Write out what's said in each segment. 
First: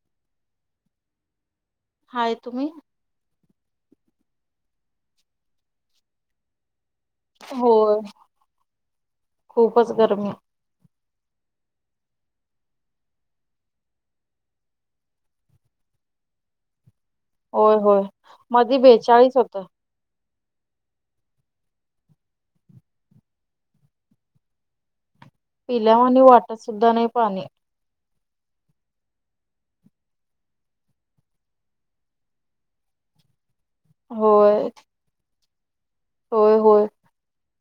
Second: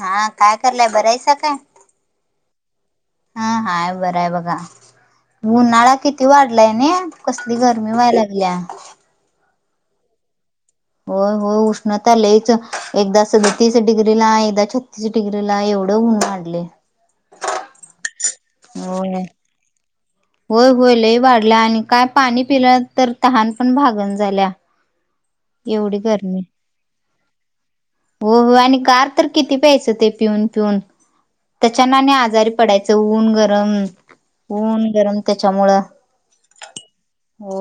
हा काय करलाय बरायसका? हाय तुम्ही? हं हाय बरं आहे बघा उन्हाळा किती वाढलाय नाही? कसली गरमी होय व्हायला लागलीया. खूपच गरमी. होय हो उष्णता लईच एकदा सदतीस डिग्री ला एकदा छत्तीस डिग्री ला एवढं ऊन वाढलय. होय होय मधी होय बेचाळीस होतं. होय होय लही वाढल्या आणि काय पाणी पिलं तर तहान पण भागण झाल्या. पिल्या एवढी आणि गरमी वाटत सुद्धा नाही पाणी हो हो आणि कार तर किती पैसे ते पिऊन पिऊन त्याच्याना आणि आजारी पडायचं ऊन गरम होय ऊन गरम त्याच्यामुळं होय होय. हो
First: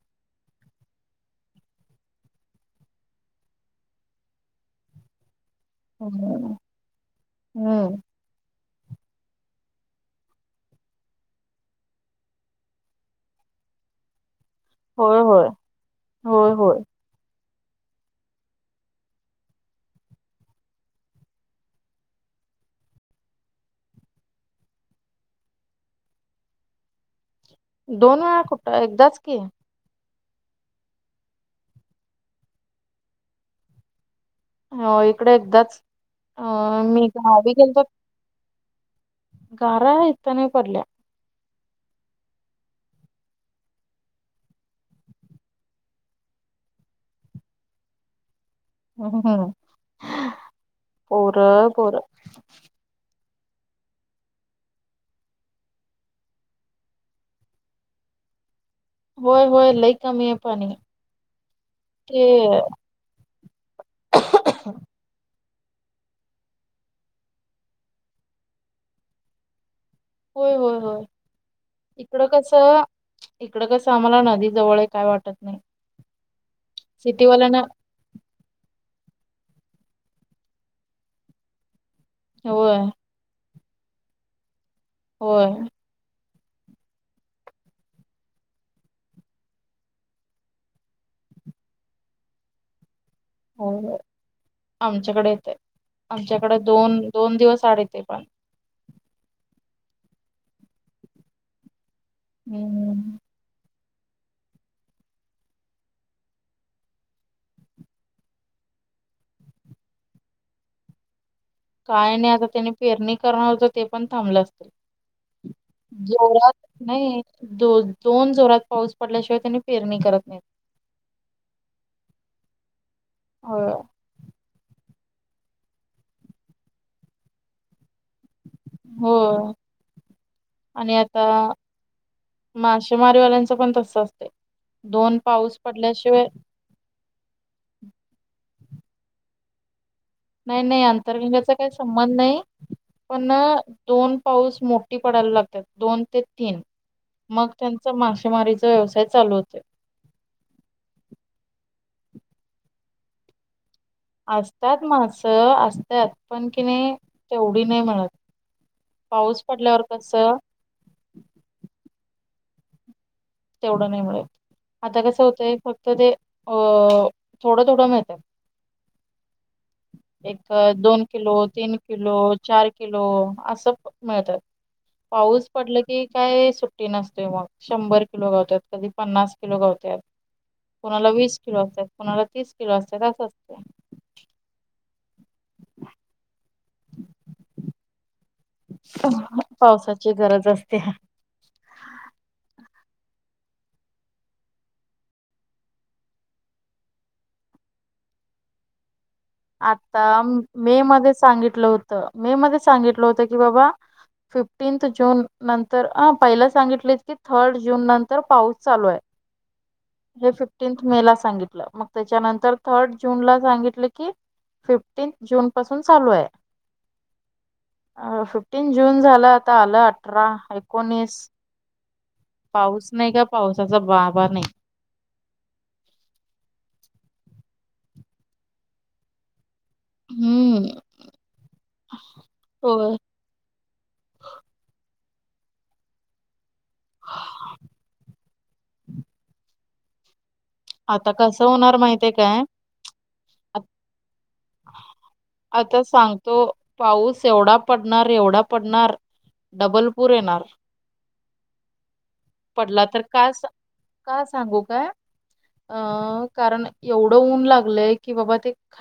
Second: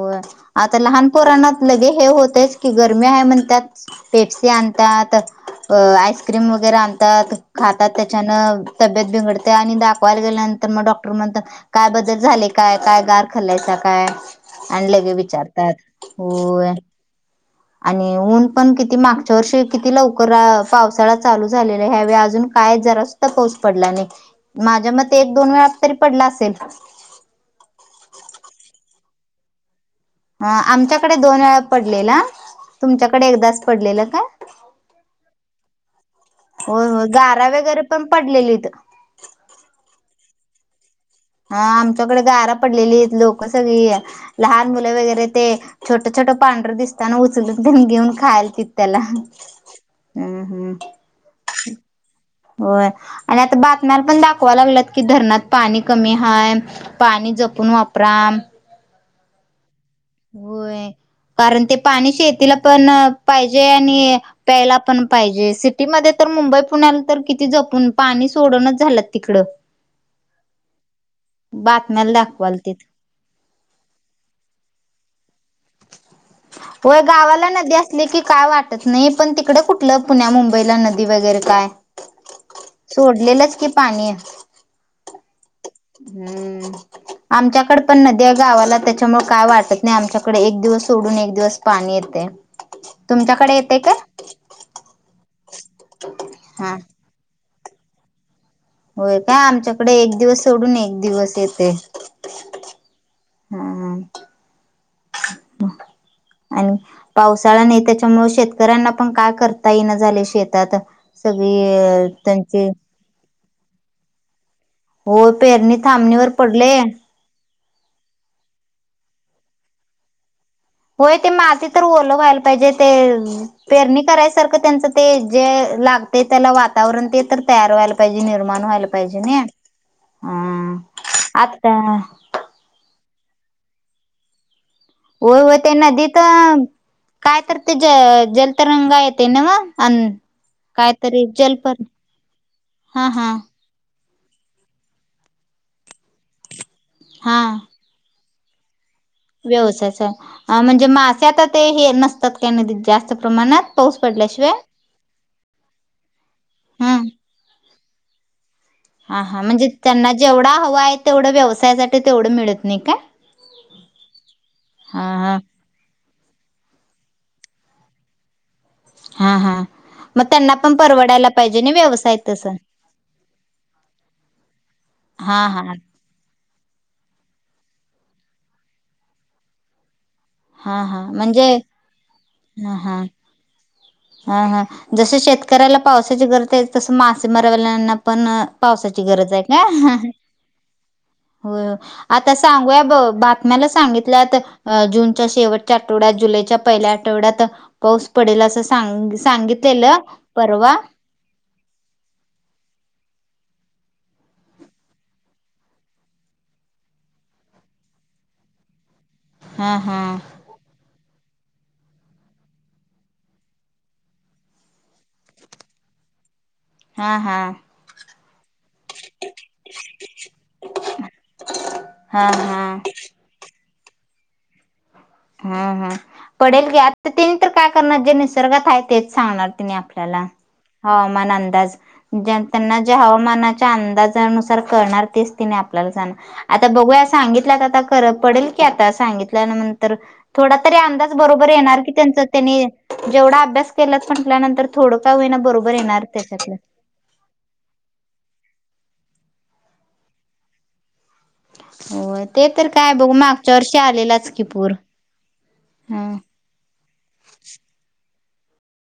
आता लहानपराणात लगे हे होतच की गरमी आहे म्हण त्यात पेप्से आणतात आईस्क्रीम हम्म वगैरे आणतात खातात हम्म त्या छान तब्येत बिघडते आणि दाखवायला गेल्यानंतर मग डॉक्टर म्हणत. काय बदल झाले काय काय गार खाल्लायचा काय? आणलं के होय होय विचारतात होय. आणि ऊन पण किती मागच्या वर्षी किती लवकर पावसाळा चालू झालेला ह्यावेळी अजून काय जरास पाऊस पडला नाही माझ्या मते एक दोन वेळा तरी पडला असेल. दोन वेळा कुठं एकदाच की अ आमच्याकडे दोन वेळा पडलेला तुमच्याकडे एकदाच पडलेलं काय? हो इकडे एकदाच अ मीवी गेलतो. पडलेले इत घरा इतने पडल्या. हा आमच्याकडे गारं पडलेली आहेत लोक सगळी लहान मुले वगैरे ते छोटं छोटं पांढरं दिसताना उचलून घेऊन खायला त हम्् पर पोर. होय आणि आता बातम्याला पण दाखवा लागलत की धरणात पाणी कमी हय. पाणी जपून वापरा. होय होय लईक होय कारण ते पाणी शेतीला पण पाहिजे आणि प्यायला पण पाहिजे सिटीमध्ये तर मुंबई पुण्याला तर किती जपून पाणी सोडणच झालं तिकडं. होय होय होय बातम्याला इकडं कस? दाखवाल तिथ इकडं कसं आम्हाला नदी जवळ आहे काय वाटत नाही. होय गावाला सिटीवाल्यांना ना देस की काय वाटत नाही पण तिकडे कुठलं पुण्या मुंबईला नदी वगैरे काय? हो. सोडलेलंच की पाणी हो. हम्म आमच्याकड पण नद्या गावाला त्याच्यामुळे काय वाटत नाही आमच्याक तकडे एक दिवस सोडून एक दिवस पाणी येते. तुमच्याकडे येते हो काय आमच्याकडे येतय आमच्याकडे हा दोन दोन दिवस आडतेे पण होय काय आमच्याकडे एक दिवस सोडून एक दिवस येते. हम्म. हम्म हम्. आणि पावसाळा नाही त्याच्यामु शेतकऱ्यांना पण काय करता येना झाले शेतात सगळी अ त्यांची करणारत ते पण थांबलं असत होय पेरणी थांबणीवर जोात पडले नाही. दो दोन जोरात पाऊस पडल्याशिवाय त्यानी पेरणी करत नाहीत. होय ते माती तर ओलं व्हायला पाहिजे ते होय पेरणी करायच? त्यांच ते जे लाग त्या वातावरण ते तयार व्हाय. पाहिजे निर्माण व्हायला पाहिजे न होय ह आता मासेमारीवाल्यांचं पण तस असते. होय हो त्यांनादी तर काय तर ते ज जलतरंगा येते ना म अ नाही नाही आंतरगंगाचा काही संबंध नाही हा पण हा दोन पाऊस मोठी पडायला लागतात दोन ते तीन मग त्यां मासेमारीचा व्यवसाय चालू होतोय व्यवसायाच म्हणजे मासे आता ते हे नसतात काय जास्त प्रमाणात पाऊस पडल्याशिवाय असतात माझं असतात पण की हा नाही तेवढी नाही मिळत हा हा पाऊस म्हणजे पडल्यावर त्यांना कसं जेवढा हवा आहे तेवढं व्यवसायासाठी तेवढं मिळत नाही काय तेवढं नाही मिळत आता हा कसं हा होतंय फक्त ते अ थोडं थोडं माहळत हा हा मग एक त्यांना पण दोन परवडायला किलो पाहिजे ना तीन किलो व्यवसाय तस चार किलो असं त हा पाऊस हा पडल की काय सुट ते मग शंभर किलो गावतात कधी पन्नास किलो गावत हा हा कोणाला वीस म्हणजे किलो असतात कोणाला तीस हा किलो हा असतात असं असते हा हा जस शेतकऱ्याला पावसाची गरज आहे तस मासेमारवाल्यांना पण पावसाची गरज आहे का पावसाची गरज असते हो आता सांगूया ब बातम्याला सांगितलंत अ जूनच्या शेवटच्या आठवड्यात जुलैच्या पहिल्या आठवड्यात पाऊस पडेल असं सांग सांगितलेलं आता परवा मे मध्ये सांगितलं होतं मे मध्ये सांगितलं होतं की बाबा फिफ्टीनथ जून नंतर अ पहिला सांगितलेत की थर्ड जून नंतर पाऊस चालू आहे हां हां हे मे ला सांगितलं मग त्याच्यानंतर थर्ड जून ला सांगितले कि फिफ्टीन जून पासून चालू आहे हा हा अ फिफ्टीन जून झालं आता आलं अठरा एकोणीस हा पाऊस हम् नाही का पावसाचा बाबा नाही हम हम पडेल की आता तिने तर काय करणार जे निसर्गात आहे तेच सांगणार तिने आप हम्म हवामान अंदा होय. त्यां मनाच्या अंदाजानुसार करणार तेच तिने आपल्याला जाणार आता बघूया सांगितल्या आता ख पडेल की आता सांगितल्यानंतर थोडा तरी आता अंदाज कसं बरोबर होणार येणार की माहितीय त्यांच काय त्यांनी जेवढा आ- अभ्यास केलाच म्हटल्यानंतर थोडं का होई ना बरोबर येणार तो त्याच्यातलं पाऊस एवढा पडणार एवढा पडणार डबलपूर येणार हो ते तर पडला काय बघू का मागच्या वर्ष का आलेलाच की सांगू पूर काय अ हा कारण एवढं ऊन लागलय की बाबा ते ख